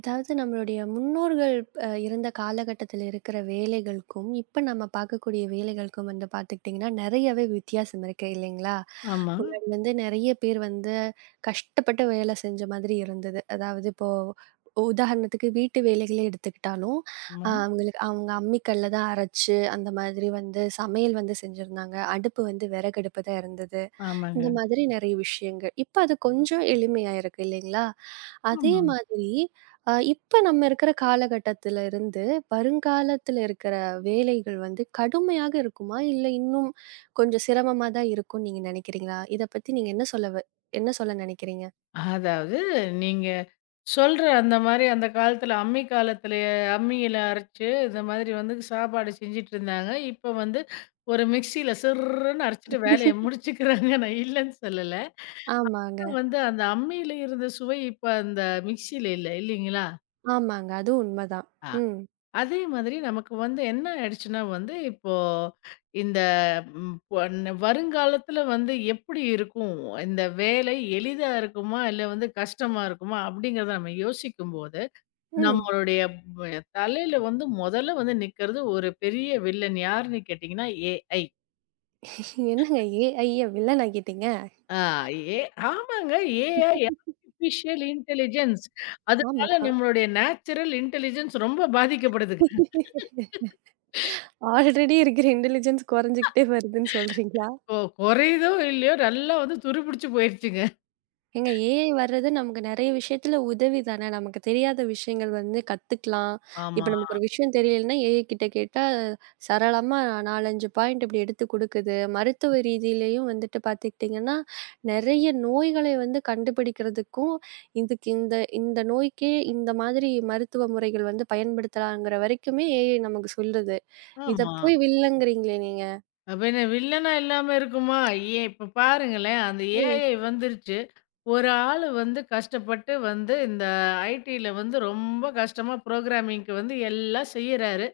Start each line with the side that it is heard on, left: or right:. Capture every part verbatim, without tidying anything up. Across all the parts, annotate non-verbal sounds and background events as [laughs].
right: அதாவது நம்மளுடைய முன்னோர்கள் அ இருந்த காலகட்டத்தில இருக்கிற வேலைகளுக்கும், இப்ப நம்ம பார்க்கக்கூடிய வேலைகளுக்கும் வந்து பார்த்துக்கிட்டிங்கன்னா, நெறையவே வித்தியாசம் இருக்கு இல்லைங்களா?
left: ஆமா.
right: முன்னாடி வந்து நெறைய பேர் வந்து கஷ்டப்பட்டு வேலை செஞ்ச மாதிரி இருந்தது. அதாவது இப்போ உதாரணத்துக்கு வீட்டு வேலைகளே எடுத்துக்கிட்டாலும், அ
left: ஆமா.
right: அவங்களுக்கு அவங்க அம்மிக்கல்ல தான் அரைச்சு, அந்த மாதிரி வந்து சமையல் வந்து செஞ்சிருந்தாங்க. அடுப்பு வந்து விறகடுப்பு தான் இருந்தது.
left: ஆமாங்க.
right: இந்த மாதிரி நெறைய விஷயங்கள். இப்ப அது கொஞ்சம் எளிமையா இருக்கு இல்லைங்களா? அதே
left: ஆமா.
right: மாதிரி, அ இப்ப நம்ம இருக்கிற காலகட்டத்துல இருந்து, வருங்காலத்துல இருக்கிற வேலைகள் வந்து கடுமையாக இருக்குமா? இல்ல இன்னும் கொஞ்சம் சிரமமா தான் இருக்கும்னு நீங்க நினைக்கிறீங்களா? இத பத்தி நீங்க என்ன சொல்ல வ என்ன சொல்ல நினைக்கிறீங்க?
left: அதாவது நீங்க சொல்ற அந்த மாரி அந்த காலத்துல அம்மி காலத்திலயே அம்மியில அரைச்சு, இந்த மாதிரி வந்து சாப்பாடு செஞ்சுட்டு இருந்தாங்க. இப்ப வந்து ஒரு மிக்ஸியில சிர்ருன்னு அரைச்சுட்டு வேலைய முடிச்சுக்கிறாங்க. நான் இல்லன்னு சொல்லல.
right: ஆமாங்க,
left: வந்து அந்த அம்மியில இருந்த சுவை இப்ப அந்த மிக்ஸியில இல்ல இல்லைங்களா?
right: ஆமாங்க. அது உண்மதான். ம்,
left: அதே மாதிரி நமக்கு வந்து என்ன ஆயிடுச்சுன்னா வந்து, இப்போ இந்த ம் பொ ந வருங்காலத்தில வந்து எப்படி இருக்கும்? இந்த வேலை எளிதா இருக்குமா? இல்ல வந்து கஷ்டமா இருக்குமா? அப்படிங்கிறத நம்ம யோசிக்கும்போது,
right: ம்.
left: நம்மளுடைய ப தலையில வந்து முதல்ல வந்து நிக்கிறது ஒரு பெரிய வில்லன் யாருன்னு கேட்டீங்கன்னா, ஏஐ.
right: என்னங்க ஏஐய வில்லன் ஆக்கிட்டீங்க?
left: ஆ ஏ ஆமாங்க. AI artificial intelligence. அதனால
right: ஆமா.
left: நம்மளுடைய நேச்சுரல் இன்டெலிஜென்ஸ் ரொம்ப பாதிக்கப்படுதுங்க.
right: ஆல்ரெடி இருக்கிற இன்டெலிஜென்ஸ் குறைஞ்சுகிட்டே வருதுன்னு சொல்றீங்களா?
left: இப்போ குறையுதோ இல்லையோ நல்லா வந்து துருப்பிடிச்சு போயிருச்சுங்க.
right: ஏங்க ஏஐ வர்றது நமக்கு நெறைய விஷயத்துல உதவி தானே. நமக்கு தெரியாத விஷயங்கள் வந்து கத்துக்கலாம். இப்ப
left: ஆமா,
right: நமக்கு ஒரு விஷயம் தெரியலன்னா, ஏஐ கிட்ட கேட்டா சரளமா நாலு, அஞ்சு பாயிண்ட் இப்படி எடுத்து குடுக்குது. மருத்துவ ரீதியிலயும் வந்துட்டு பார்த்துக்கிட்டீங்கன்னா, நெறைய நோய்களை வந்து கண்டுபிடிக்கிறதுக்கும், இதுக்கு இந்த இந்த நோய்க்கே இந்த மாதிரி மருத்துவ முறைகள் வந்து பயன்படுத்தலாங்கிற வரைக்குமே ஏஐ நமக்கு சொல்லுது. இத
left: ஆமா.
right: போய் வில்லங்கிறீங்களே நீங்க.
left: அப்ப என்ன வில்லனா இல்லாம இருக்குமா? ஏ இப்ப பாருங்களேன், அந்த
right: ம்.
left: ஏஐ வந்துருச்சு. ஒரு ஆளு வந்து கஷ்டப்பட்டு வந்து இந்த ஐடில வந்து ரொம்ப கஷ்டமா புரோகிராமிங்க்கு வந்து எல்லாம் செய்யறாரு.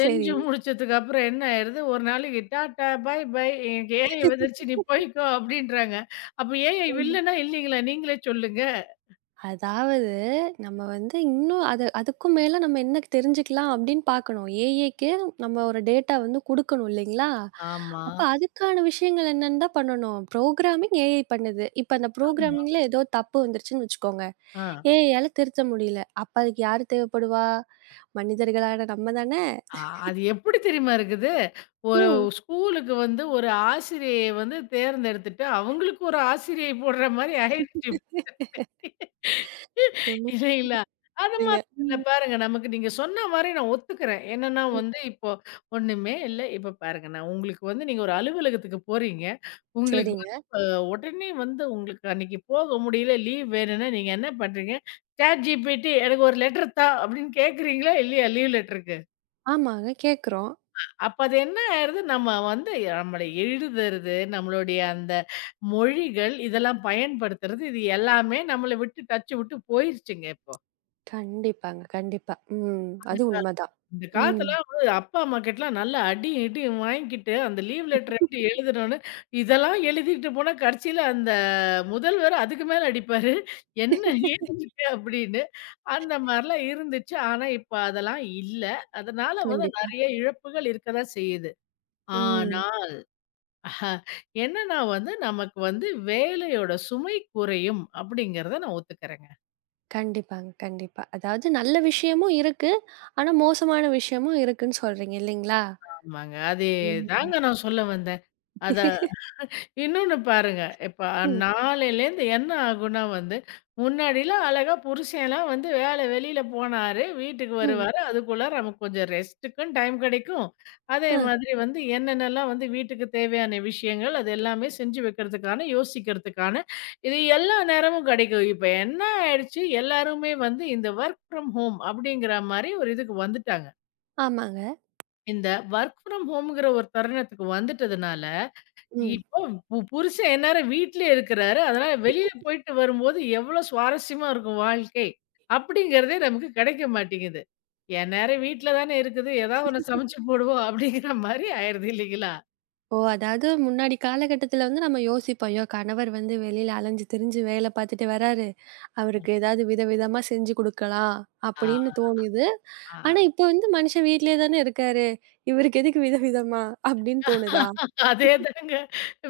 right: சரி.
left: முடிச்சதுக்கு அப்புறம் என்ன ஆயிருது? ஒரு நாளைக்கு டாட்டா, பாய் பாய் எனக்கு ஏஐ வந்துருச்சு நீ போய்க்கோ அப்படின்றாங்க. அப்ப ஏஐ
right: ம்.
left: வில்லனா இல்லீங்களா? நீங்களே சொல்லுங்க.
right: அதாவது, நம்ம வந்து இன்னும் அது அதுக்கும் மேல நம்ம என்ன தெரிஞ்சுக்கலாம் அப்படின்னு பார்க்கணும். ஏஐக்கு நம்ம ஒரு டேட்டா வந்து குடுக்கணும் இல்லைங்களா?
left: ஆமா.
right: அப்ப அதுக்கான விஷயங்கள் என்னன்னு தான் பண்ணணும். புரோகிராமிங் ஏஐ பண்ணுது. இப்ப அந்த
left: ஆமா.
right: புரோகிராமிங்ல ஏதோ தப்பு வந்துருச்சுன்னு வச்சுக்கோங்க.
left: ஆ.
right: ஏஐயால திருத்த முடியல. அப்ப அதுக்கு யாரு தேவைப்படுவா? மனிதர்களான நம்ம தானே?
left: ஆ அது எப்படி தெரியுமா இருக்குது? ஒரு
right: ம்.
left: ஸ்கூலுக்கு வந்து ஒரு ஆசிரியைய வந்து தேர்ந்தெடுத்துட்டு, அவங்களுக்கு ஒரு ஆசிரியை போடுற மாரி ஆயிடுச்சு.
right: ரொம்ப
left: இல்லைங்களா? அது
right: சரிங்க.
left: மாதிரி இல்ல
right: ம்.
left: பாருங்க, நமக்கு நீங்க சொன்ன மாரி நான் ஒத்துக்கிறேன். என்னன்னா
right: ம்.
left: வந்து இப்போ ஒண்ணுமே இல்ல. இப்ப பாருங்க, நான் உங்களுக்கு வந்து நீங்க ஒரு அலுவலகத்துக்கு போறீங்க. உங்களுக்கு வந்து
right: சரிங்க.
left: அ உடனே வந்து உங்களுக்கு அன்னைக்கு போக முடியல, லீவ் வேணும்னா நீங்க என்ன பண்றீங்க? ChatGPT எனக்கு ஒரு லெட்டர் தா அப்படின்னு கேட்கிறீங்களா? இல்லையா லீவ் லெட்டருக்கு?
right: ஆமாங்க. கேட்குறோம்.
left: அப்ப அது என்ன ஆயிருது, நம்ம வந்து நம்மள எழுதுறது, நம்மளுடைய அந்த மொழிகள் இதெல்லாம் பயன்படுத்துறது, இது எல்லாமே நம்மள விட்டு டச்ச விட்டு போயிருச்சுங்க இப்போ.
right: கண்டிப்பாங்க. கண்டிப்பா. ம்.
left: அந்த
right: அது
left: கா
right: உண்மதான்.
left: அந்த
right: ம்.
left: காலத்துலலாம் வந்து அப்பா, அம்மா கிட்டலாம் நல்லா அடி, இடியும் வாங்கிக்கிட்டு, அந்த லீவ் லெட்டர் எப்படி எழுதணும்னு இதெல்லாம் எழுதிட்டு போனா கடைசியில அந்த முதல்வர் அதுக்கு மேல அடிப்பாரு. என்ன [laughs] எழுதிருக்க அப்படின்னு. அந்த மாரிலாம் இருந்துச்சு. ஆனா இப்ப அதெல்லாம் இல்ல. அதனால வந்து
right: கண்டிப்பா.
left: நெறைய இழப்புகள் இருக்க தான் செய்யுது. ஆனா
right: ம்.
left: அஹ, என்னன்னா வந்து, நமக்கு வந்து வேலையோட சுமை குறையும் அப்படிங்கிறத நான் ஒத்துக்கிறேங்க.
right: கண்டிப்பாங்க, கண்டிப்பா. அதாவது நல்ல விஷயமும் இருக்கு. ஆனா, மோசமான விஷயமும் இருக்குன்னு சொல்றீங்க இல்லைங்களா?
left: ஆமாங்க.
right: ம்.
left: அதேதாங்க நான் சொல்ல வந்தேன். அத இன்னொன்னு பாருங்க. இப்ப
right: ம்,
left: நாளையிலேருந்து என்ன ஆகும்னா வந்து, முன்னாடிலாம் அழகா புருஷன்லாம் வந்து வேலை வெளியில போனாரு, வீட்டுக்கு
right: ம்.
left: வருவாரு. அதுக்குள்ளார நமக்கு கொஞ்சம் ரெஸ்ட்டுக்கும் டைம் கிடைக்கும். அதே
right: அ,
left: மாதிரி வந்து என்னென்னலாம் வந்து வீட்டுக்கு தேவையான விஷயங்கள், அது எல்லாமே செஞ்சு வைக்கிறதுக்கான, யோசிக்கிறதுக்கான, இது எல்லா நேரமும் கிடைக்கும். இப்ப என்ன ஆயிடுச்சு, எல்லாருமே வந்து இந்த வொர்க் ஃப்ரம் ஹோம் அப்படிங்கிற மாரி ஒரு இதுக்கு வந்துட்டாங்க.
right: ஆமாங்க.
left: இந்த வொர்க் ஃப்ரம் ஹோம்ங்கிற ஒரு தருணத்துக்கு வந்துட்டதுனால,
right: ம்.
left: இப்போ பு புருஷன் எந்நேரம் வீட்லயே இருக்கிறாரு. அதனால வெளியில போயிட்டு வரும்போது எவ்ளோ சுவாரஸ்யமா இருக்கும் வாழ்க்கை. அப்படிங்கிறதே நமக்கு கிடைக்க மாட்டேங்குது. எந்நேரம் வீட்ல தானே இருக்குது. ஏதாவது ஒண்ணு சமைச்சு போடுவோம் அப்படிங்கிற மாரி ஆயிருது இல்லைங்களா?
right: ஓ! அதாவது முன்னாடி காலகட்டத்தில வந்து நம்ம யோசிப்போம். ஐயோ! கணவர் வந்து வெளியில அலைஞ்சு திரிஞ்சு வேலை பார்த்துட்டு வராரு. அவருக்கு ஏதாவது விதவிதமா செஞ்சு குடுக்கலாம்
left: ஆ,
right: அப்படின்னு தோணியது.
left: ஆ.
right: ஆனா, இப்ப வந்து மனுஷன் வீட்லயே தானே இருக்காரு. இவருக்கு எதுக்கு விதவிதமா அப்படின்னு தோணுதா?
left: அதேதாங்க.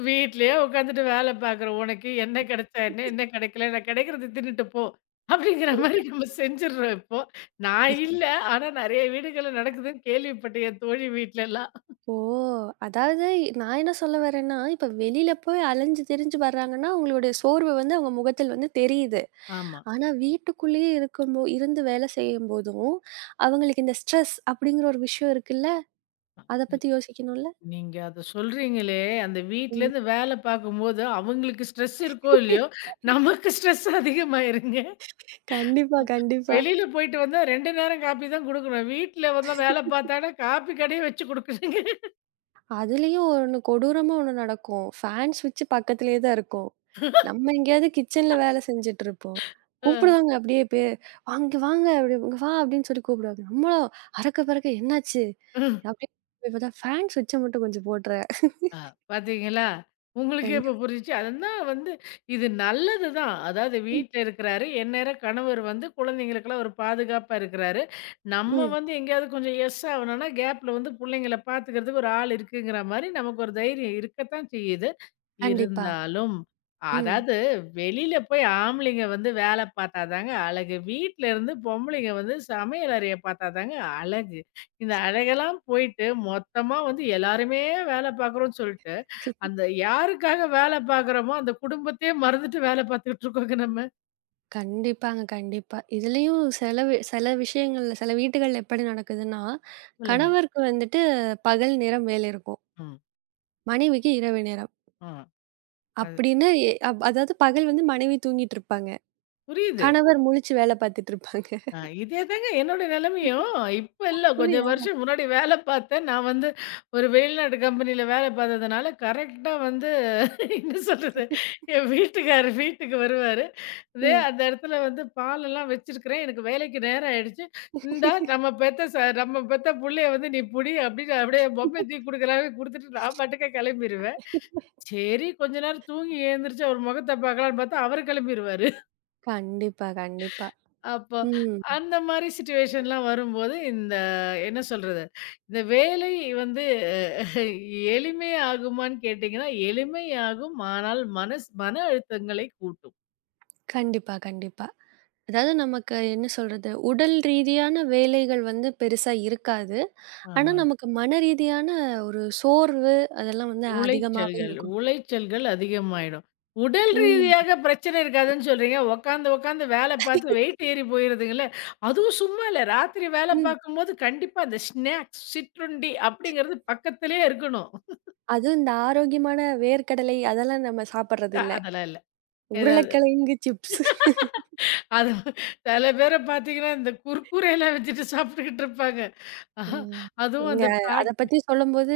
left: வீட்லயே உட்காந்துட்டு வேல பாக்குற உனக்கு என்ன கிடைச்சா என்ன, என்ன கிடைக்கல நான் கிடைக்கிறத தின்னுட்டு போ. அப்படிங்கிற மாரி நம்ம செஞ்சுடுறோம் இப்போ. நான் இல்ல. ஆனா நெறைய வீடுகள்ல நடக்குதுன்னு கேள்விப்பட்டேன் என் தோழி வீட்லலாம்.
right: ஓ! அதாவது நான் என்ன சொல்ல வரேன்னா, இப்ப வெளியில போய் அலைஞ்சு திரிஞ்சு வர்றாங்கன்னா, அவங்களுடைய சோர்வு வந்து அவங்க முகத்தில் வந்து தெரியுது.
left: ஆமா.
right: ஆனா வீட்டுக்குள்ளேயே இருக்கும்போ இருந்து வேலை செய்யும்போதும், அவங்களுக்கு இந்த ஸ்ட்ரெஸ் அப்படிங்கிற ஒரு விஷயம் இருக்குல்ல, அத பத்தி யோசிக்கணும்ல?
left: நீங்க அத சொல்றீங்களே, அந்த
right: ம்.
left: வீட்லேருந்து வேல பார்க்கும்போது, அவங்களுக்கு ஸ்ட்ரெஸ் இருக்கோ இல்லையோ, நமக்கு ஸ்ட்ரெஸ் அதிகமாயிருங்க.
right: கண்டிப்பா, கண்டிப்பா.
left: வெளியில போயிட்டு வந்தா இரண்டு நேரம் காப்பி தான் குடுக்கணும். வீட்ல வந்தா வேல பார்த்தாங்கன்னா, காப்பி கடையே வச்சு குடுக்குதுங்க.
right: அதுலயும் ஒண்ணு கொடூரமா ஒண்ணு நடக்கும். ஃபேன் ஸ்விட்ச் பக்கத்திலேயே தான் இருக்கும். நம்ம எங்கேயாவது கிச்சன்ல வேலை செஞ்சுட்டு இருப்போம். கூப்பிடுவாங்க அப்படியே பே "வாங்க இங்க வாங்க" அப்படி "இங்க வா" அப்படின்னு சொல்லி கூப்பிடுவாங்க. நம்மளும் அரக்க பறக்க என்னாச்சு?
left: அ.
right: அப்படியே போய் பார்த்தா ஃபேன் ஸ்விட்ச மட்டும் கொஞ்சம் போட்டுறேன்.
left: ஆ, பாத்தீங்களா? உங்களுக்கே இப்ப
right: கண்டிப்பா.
left: புரிஞ்சுச்சு. அதுதான் வந்து இது நல்லது தான். அதாவது வீட்ல இருக்கிறாரு, எந்நேரம் கணவர் வந்து குழந்தைங்களுக்கெல்லாம் ஒரு பாதுகாப்பா இருக்கிறாரு. நம்ம
right: ம்.
left: வந்து எங்கேயாவது கொஞ்சம் எஸ் ஆவணும்னா, கேப்ல வந்து புள்ளைங்கள பாத்துக்கிறதுக்கு ஒரு ஆள் இருக்குங்கிற மாரி நமக்கு ஒரு தைரியம் இருக்கத்தான் செய்யுது.
right: கண்டிப்பா.
left: இருந்தாலும்,
right: ம்.
left: அதாவது வெளியில போய் ஆம்பளைங்க வந்து வேல பாத்தா தாங்க அழகு. வீட்ல இருந்து பொம்பளைங்க வந்து சமையல் அறைய பாத்தா தாங்க அழகு. இந்த அழகெல்லாம் போயிட்டு, மொத்தமா வந்து எல்லாருமே வேல பார்க்குறோம்ன்னு சொல்ட்டு, அந்த யாருக்காக வேல பார்க்குறோமோ, அந்த குடும்பத்தையே மறந்துட்டு வேல பார்த்துக்கிட்டு இருக்கோங்க நம்ம.
right: கண்டிப்பாங்க, கண்டிப்பா. இதுலயும் செலவு சில விஷயங்கள்ல சில வீடுகள்ல எப்படி நடக்குதுன்னா,
left: சொல்லுங்க.
right: கணவருக்கு வந்துட்டு பகல் நேரம் வேலை இருக்கும்.
left: ம்.
right: மனைவிக்கு இரவு நேரம்.
left: ஆ. அது
right: அப்படின்னு எ அப்- அதாவது பகல் வந்து மனைவி தூங்கிட்டு இருப்பாங்க.
left: புரியுது.
right: கணவர் முழிச்சு வேலை பார்த்துட்டு இருப்பாங்க.
left: ஆ இதேதாங்க என்னோட நிலைமையும். இப்ப இல்ல. கொஞ்சம்
right: அப்படியா?
left: வருஷம் முன்னாடி வேலை பார்த்தேன். நான் வந்து ஒரு வெளிநாட்டு கம்பெனியில வேலை பார்த்ததுனால, கரெக்ட்டா வந்து [laughs] என்ன சொல்றது? என் வீட்டுக்காரர் வீட்டுக்கு வருவாரு. இதே
right: ம்.
left: அந்த இடத்துல வந்து பாலெல்லாம் வச்சிருக்கிறேன். எனக்கு வேலைக்கு நேரம் ஆயிடுச்சு. "இந்தா நம்ம பெத்த ச நம்ம பெத்த புள்ளைய வந்து நீ புடி" அப்படின்னு அப்படியே பொம்மைய தூக்கி குடுக்குறாங்க. குடுத்துட்டு நான் பாட்டுக்க கெளம்பிருவேன். சரி கொஞ்ச நேரம் தூங்கி எழுந்திரிச்சு அவர் முகத்த பார்க்கலான்னு பார்த்தா, அவரு கெளம்பிருவாரு.
right: கண்டிப்பா, கண்டிப்பா.
left: அப்போ
right: ம்.
left: அந்த மாரி சிச்சுவேஷன்லாம் வரும்போது, இந்த என்ன சொல்றது? இந்த வேலை வந்து அஹ், எளிமையாகுமான்னு கேட்டீங்கன்னா, எளிமையாகும். ஆனால் மனஸ் மன அழுத்தங்களை கூட்டும்.
right: கண்டிப்பா, கண்டிப்பா. அதாவது நமக்கு என்ன சொல்றது, உடல் ரீதியான வேலைகள் வந்து பெருசா இருக்காது. ஆனா,
left: ஆமாங்க.
right: நமக்கு மன ரீதியான ஒரு சோர்வு அதெல்லாம் வந்து அதிகமாவே
left: உளைச்சல்கள்,
right: இருக்கும்.
left: உளைச்சல்கள் அதிகமாயிடும். உடல்
right: ம்,
left: ரீதியாக பிரச்சனை இருக்காதுன்னு சொல்றீங்க. உட்காந்து, உட்காந்து வேல பார்த்து வெயிட் ஏறி போயிருதுங்கல்ல. அதுவும் சும்மா இல்ல. ராத்திரி வேல
right: ம்.
left: பார்க்கும்போது கண்டிப்பா அந்த ஸ்நாக்ஸ், சிற்றுண்டி அப்படிங்கிறது பக்கத்திலேயே இருக்கணும்.
right: அதுவும் இந்த ஆரோக்கியமான வேர்க்கடலை அதெல்லாம் நம்ம சாப்பிடுறது
left: அ-
right: இல்ல.
left: அதெல்லாம் இல்ல. ஏதாவது
right: உருளைக்கிழங்கு சிப்ஸ்.
left: அது சில பேர பார்த்தீங்கன்னா, இந்த குர்குரேலாம் வச்சுட்டு சாப்பிட்டுக்கிட்டு இருப்பாங்க. ஆஹா,
right: ம்.
left: அதுவும்
right: நீங்க
left: அந்த
right: அத
left: பேக்
right: பத்தி சொல்லும்போது,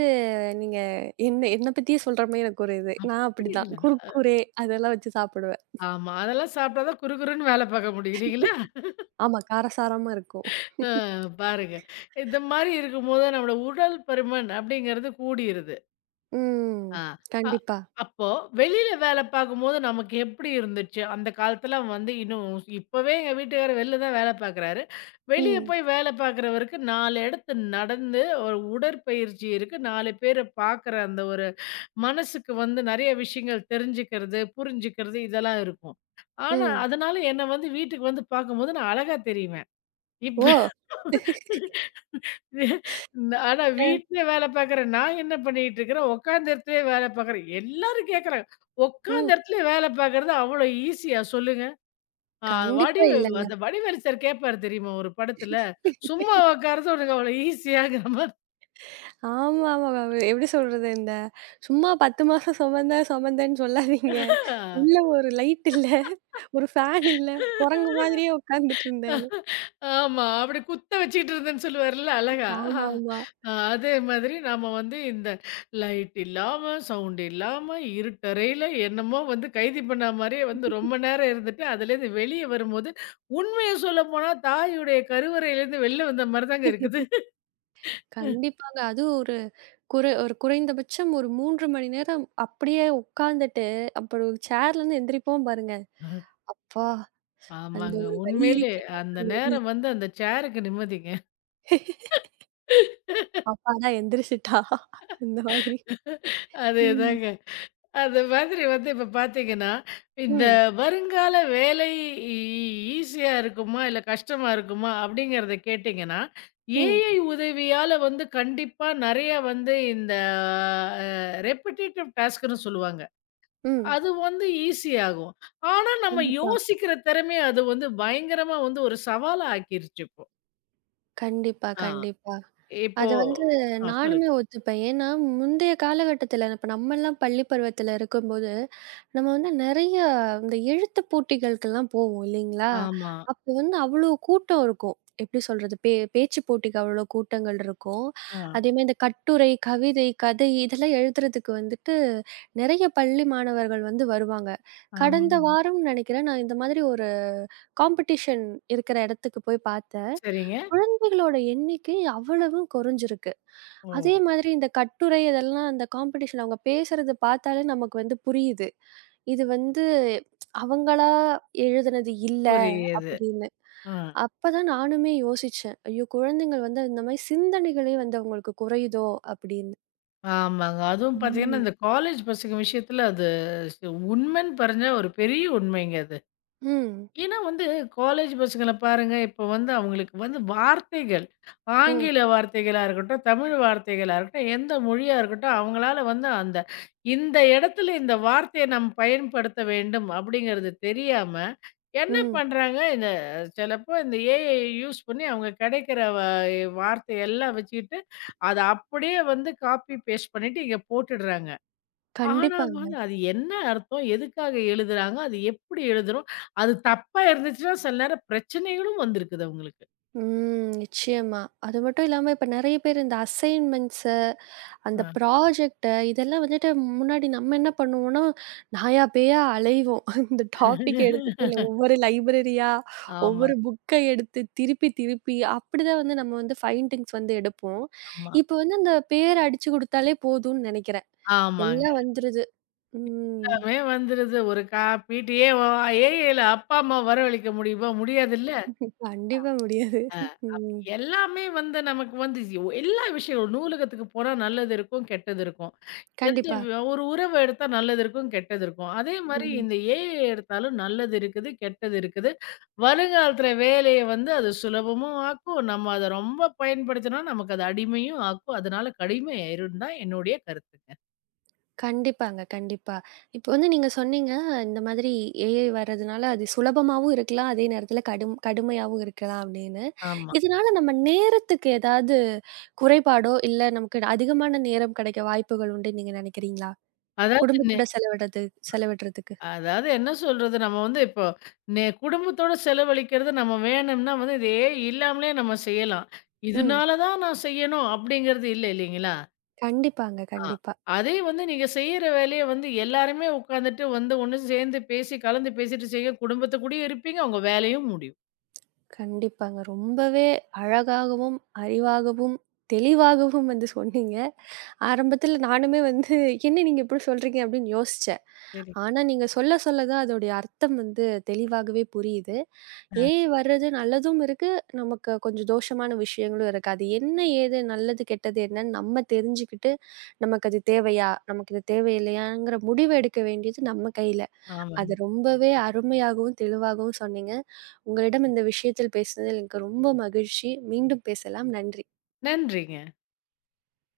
right: நீங்க என்ன என்ன பத்தியே சொல்ற மாரி எனக்கு ஒரு இது. நான் அப்படிதான்.
left: அப்படிங்களா?
right: குர்குரே அதெல்லாம் வச்சு சாப்பிடுவேன்.
left: ஆமா. அதெல்லாம் சாப்பிட்டா தான் குறுகுறுன்னு வேல பார்க்க முடியும் இல்லைங்களா?
right: ஆமா. காரசாரமா இருக்கும்.
left: அ பாருங்க. இந்த மாரி இருக்கும்போது நம்மளோட உடல் பருமன் அப்படிங்கிறது கூடிருது.
right: ம்.
left: ஆ. அ
right: கண்டிப்பா.
left: அப்போ வெளியில வேல பார்க்கும்போது நமக்கு எப்படி இருந்துச்சு? அந்த காலத்துல வந்து இன்னும் இப்பவே எங்க வீட்டுக்காரர் வெளில தான் வேல பார்க்குறாரு. வெளிய
right: ம்.
left: போய் வேல பார்க்குறவருக்கு நாலு இடத்து நடந்து ஒரு உடற்பயிற்சி இருக்கு. நாலு பேர பார்க்குற அந்த ஒரு மனசுக்கு வந்து நெறைய விஷயங்கள் தெரிஞ்சுக்கிறது, புரிஞ்சுக்கிறது இதெல்லாம் இருக்கும். ஆனா
right: ம்.
left: அதனால என்ன வந்து வீட்டுக்கு வந்து பார்க்கும்போது நான் அழகா தெரிவேன். இப்ப
right: ஓ!
left: ஆனா
right: அ.
left: வீட்ல வேலை பார்க்குறேன். நான் என்ன பண்ணிட்டு இருக்கிறேன், உட்கார்ந்த இடத்துலயே வேலை பார்க்குறேன். எல்லாரும் கேட்குறாங்க. உட்கார்ந்த
right: ம்.
left: இடத்துலயே வேலை பார்க்குறது அவ்வளோ ஈஸியா சொல்லுங்க? ஆ
right: கண்டிப்பா
left: வடிவு
right: இல்லங்க.
left: அந்த வடிவேலு சார் கேட்பாரு தெரியுமா ஒரு படத்துல, சும்மா உட்கார்றது உனக்கு அவ்வளோ ஈஸியாங்கிற மாரி.
right: ஆமாமா. எப்படி சொல்றது? இந்த சும்மா பத்து மாசம் சுமந்தேன், சுமந்தேன்னு சொல்லாதீங்க. உள்ள ஒரு லைட் இல்ல. ஒரு ஃபேன் இல்ல. குரங்கு மாதிரியே உட்கார்ந்துட்டு இருந்தேன்னு.
left: ஆமா. அப்படி குத்த வச்சுக்கிட்டு இருந்தேன்னு சொல்லுவார்ல அழகா.
right: ஆமாமா.
left: அ அதே மாதிரி நாம வந்து இந்த லைட் இல்லாம, சவுண்ட் இல்லாம, இருட்டறையில என்னமோ வந்து கைதி பண்ண மாரியே வந்து ரொம்ப நேரம் இருந்துட்டு, அதுலேருந்து வெளிய வரும்போது, உண்மைய சொல்லப்போனா தாயுடைய கருவறையிலேருந்து வெளில வந்த மாரி தாங்க இருக்குது.
right: கண்டிப்பாங்க. அதுவும் ஒரு குறை ஒரு குறைந்தபட்சம் ஒரு மூணு மணி நேரம் அப்படியே உட்கார்ந்துட்டு, அப்புறம் சேர்லருந்து எந்திரிப்போம் பாருங்க. அப்பா! அந்த
left: ஆமாங்க.
right: ஒரு வலி
left: உண்மையிலே
right: இருக்கே அந்த
left: அந்த
right: ஒரு வலி.
left: நேரம் வந்து அந்த சேருக்கு நிம்மதிங்க.
right: அப்பாடா எந்திரிச்சுட்டா! அந்த மாதிரி. ம்.
left: அதேதாங்க. அந்த மாதிரி வந்து இப்ப பார்த்தீங்கன்னா, இந்த
right: ம்.
left: வருங்கால வேலை ஈ ஈஸியா இருக்குமா? இல்ல கஷ்டமா இருக்குமா? அப்படிங்கிறத கேட்டீங்கன்னா,
right: ம்.
left: ஏஐ உதவியால வந்து கண்டிப்பா நெறைய வந்து இந்த அ ரெப்பிட்டேட்டிவ் டாஸ்க்ன்னு சொல்லுவாங்க.
right: ம்.
left: அது வந்து ஈஸி ஆகும். ஆனா நம்ம
right: கண்டிப்பா.
left: யோசிக்கிற திறமைய அது வந்து பயங்கரமா வந்து ஒரு சவாலா ஆக்கிருச்சு இப்போ.
right: கண்டிப்பா,
left: ஆ.
right: கண்டிப்பா.
left: இப்போ
right: அது வந்து
left: ஆ
right: நானுமே
left: சொல்லுங்க.
right: ஒத்துப்பேன். ஏன்னா, முந்தைய காலகட்டத்தில இப்ப நம்மலாம் பள்ளி பருவத்தில இருக்கும்போது நம்ம வந்து நெறைய இந்த எழுத்து போட்டிகளுக்கெல்லாம் போவோம் இல்லைங்களா?
left: ஆமா.
right: அப்போ வந்து அவ்ளோ கூட்டம் இருக்கும். எப்படி சொல்றது? பே பேச்சு போட்டிக்கு அவ்ளோ கூட்டங்கள் இருக்கும்.
left: ஆ,
right: அதேமாரி இந்த கட்டுரை, கவிதை, கதை இதெல்லாம் எழுதுறதுக்கு வந்துட்டு நெறைய பள்ளி மாணவர்கள் வந்து வருவாங்க. கடந்த
left: ஆமாங்க.
right: வாரம் நெனைக்கிறேன், நான் இந்த மாதிரி ஒரு காம்படிஷன் இருக்கிற இடத்துக்கு போய் பார்த்தேன்.
left: சரிங்க.
right: குழந்தைகளோட எண்ணிக்கை அவ்வளவும் குறைஞ்சிருக்கு.
left: ஓ!
right: அதே மாதிரி இந்த கட்டுரை இதெல்லாம் அந்த காம்படிஷன் அவங்க பேசுறது பார்த்தாலே நமக்கு வந்து புரியுது. இது வந்து அவங்களா எழுதுனது இல்ல
left: புரியுது.
right: அப்படின்னு.
left: ஆ.
right: அப்பதான் நானுமே யோசிச்சேன். ஐயோ! குழந்தைங்கள் வந்து இந்த மாரி சிந்தனைகளே வந்து அவங்களுக்கு குறையுதோ அப்படின்னு.
left: ஆமாங்க. அதுவும் பார்த்தீங்கன்னா,
right: ம்.
left: இந்த காலேஜ் பசங்க விஷயத்தில அது சு உண்மைன்னு பாருங்க ஒரு பெரிய உண்மைங்க அது.
right: ம்.
left: ஏன்னா வந்து காலேஜ் பசங்கள பாருங்க, இப்போ வந்து அவங்களுக்கு வந்து வார்த்தைகள்,
right: ம்.
left: ஆங்கில வார்த்தைகளா இருக்கட்டும், தமிழ் வார்த்தைகளா இருக்கட்டும், எந்த மொழியா இருக்கட்டும், அவங்களால வந்து அந்த இந்த இடத்துல இந்த வார்த்தைய நாம் பயன்படுத்த வேண்டும் அப்படிங்கிறது தெரியாம என்ன
right: ம்.
left: பண்றாங்க, இந்த சிலப்போ இந்த ஏஐ யூஸ் பண்ணி அவங்க கிடைக்கிற வ வார்த்தையெல்லாம் வச்சுக்கிட்டு, அத அப்படியே வந்து காப்பி பேஸ்ட் பண்ணிட்டு இங்க போட்டுடுறாங்க. ஆனா வந்து
right: கண்டிப்பாங்க.
left: அது என்ன அர்த்தம்? எதுக்காக எழுதுறாங்க? அது எப்படி எழுதுறோம்? அது தப்பா இருந்துச்சுன்னா சில நேரம் பிரச்சனைகளும் வந்திருக்குது அவங்களுக்கு.
right: ம். நிச்சயமா. அது மட்டும் இல்லாம இப்ப நெறைய பேர் இந்த அசைன்மெண்ட்ஸு அந்த
left: அ.
right: ப்ராஜெக்ட்ட இதெல்லாம் வந்துட்டு முன்னாடி நம்ம என்ன பண்ணுவோம்னா, நாயா பேயா அலைவோம். இந்த டாபிக் எடுத்துட்டு இல்ல ஒவ்வொரு லைப்ரரியா,
left: ஆமா,
right: ஒவ்வொரு புக்க எடுத்து திருப்பி திருப்பி அப்படிதான் வந்து நம்ம வந்து ஃபைண்டிங்ஸ் வந்து எடுப்போம்.
left: ஆமா.
right: இப்ப வந்து அந்த பேர் அடிச்சு குடுத்தாலே போதும்னு நெனைக்கிறேன்.
left: ஆமாங்க.
right: எல்லாம் வந்துருது. ம்.
left: எல்லாமே வந்துருது. ஒரு காப்பி, டீ ஏ ஏஐல அப்பா, அம்மா வரவழைக்க முடியுமா? முடியாதுல்ல.
right: கண்டிப்பா முடியாது.
left: அ அப்ப
right: ம்.
left: எல்லாமே வந்து நமக்கு வந்து யோ எல்லா விஷயம் ஒரு நூலகத்துக்கு போனா நல்லது இருக்கும், கெட்டது இருக்கும். எந்த
right: கண்டிப்பா.
left: வ ஒரு உறவு எடுத்தா நல்லது இருக்கும், கெட்டது இருக்கும். அதே மாரி
right: ம்.
left: இந்த ஏஐ எடுத்தாலும் நல்லது இருக்குது, கெட்டது இருக்குது. வருங்காலத்துல வேலைய வந்து அது சுலபமும் ஆக்கும். நம்ம அத ரொம்ப பயன்படுத்தினா நமக்கு அது அடிமையும் ஆக்கும். அதனால கடிமையாயிரும்னு தான் என்னுடைய கருத்துங்க.
right: கண்டிப்பாங்க, கண்டிப்பா. இப்போ வந்து நீங்க சொன்னீங்க, இந்த மாதிரி ஏஐ வரதுனால அது சுலபமாவும் இருக்கலாம், அதே நேரத்தில கடும் கடுமையாவும் இருக்கலாம் அப்படின்னு.
left: ஆமா.
right: இதனால நம்ம நேரத்துக்கு ஏதாவது குறைபாடோ, இல்ல நமக்கு அதிகமான நேரம் கிடைக்க வாய்ப்புகள் உண்டுன்னு நீங்க நினைக்கிறீங்களா?
left: அதாவது
right: குடும்பத்தோட செலவிடுறது செலவிடுறதுக்கு.
left: அதாவது என்ன சொல்றது? நம்ம வந்து இப்போ நே குடும்பத்தோட செலவழிக்கிறது நம்ம வேணும்னா வந்து இது ஏ இல்லாமலே நம்ம செய்யலாம்.
right: ம்.
left: இதனால தான் நான் செய்யணும் அப்படிங்கிறது இல்ல இல்லைங்களா?
right: கண்டிப்பாங்க,
left: ஆ.
right: கண்டிப்பா.
left: அதே வந்து நீங்க செய்யற வேலைய வந்து எல்லாருமே உட்காந்துட்டு வந்து ஒண்ணு சேர்ந்து பேசி, கலந்து பேசிட்டு செய்ய குடும்பத்த கூடயும் இருப்பீங்க. உங்க வேலையும் முடியும்.
right: கண்டிப்பாங்க. ரொம்பவே அழகாகவும், அறிவாகவும், தெளிவாகவும் வந்து சொன்னீங்க. ஆரம்பத்தில நானுமே வந்து, "என்ன நீங்க இப்படி சொல்றீங்க?" அப்படின்னு யோசிச்சேன்.
left: சரிங்க.
right: ஆனா நீங்க சொல்ல சொல்ல தான் அதோடைய அர்த்தம் வந்து தெளிவாகவே புரியுது.
left: ஆ.
right: "ஏ வர்றது நல்லதும் இருக்கு, நமக்கு கொஞ்சம் தோஷமான விஷயங்களும் இருக்கு. அது என்ன, ஏது, நல்லது, கெட்டது என்னன்னு நம்ம தெரிஞ்சுக்கிட்டு, நமக்கு அது தேவையா? நமக்கு இது தேவையில்லையாங்கிற முடிவு எடுக்க வேண்டியது நம்ம கையில." அது
left: ஆமாங்க.
right: ரொம்பவே அருமையாகவும், தெளிவாகவும் சொன்னீங்க. உங்களிடம் இந்த விஷயத்தில் பேசினதில் எனக்கு ரொம்ப மகிழ்ச்சி. மீண்டும் பேசலாம். நன்றி.
left: நன்றிங்க.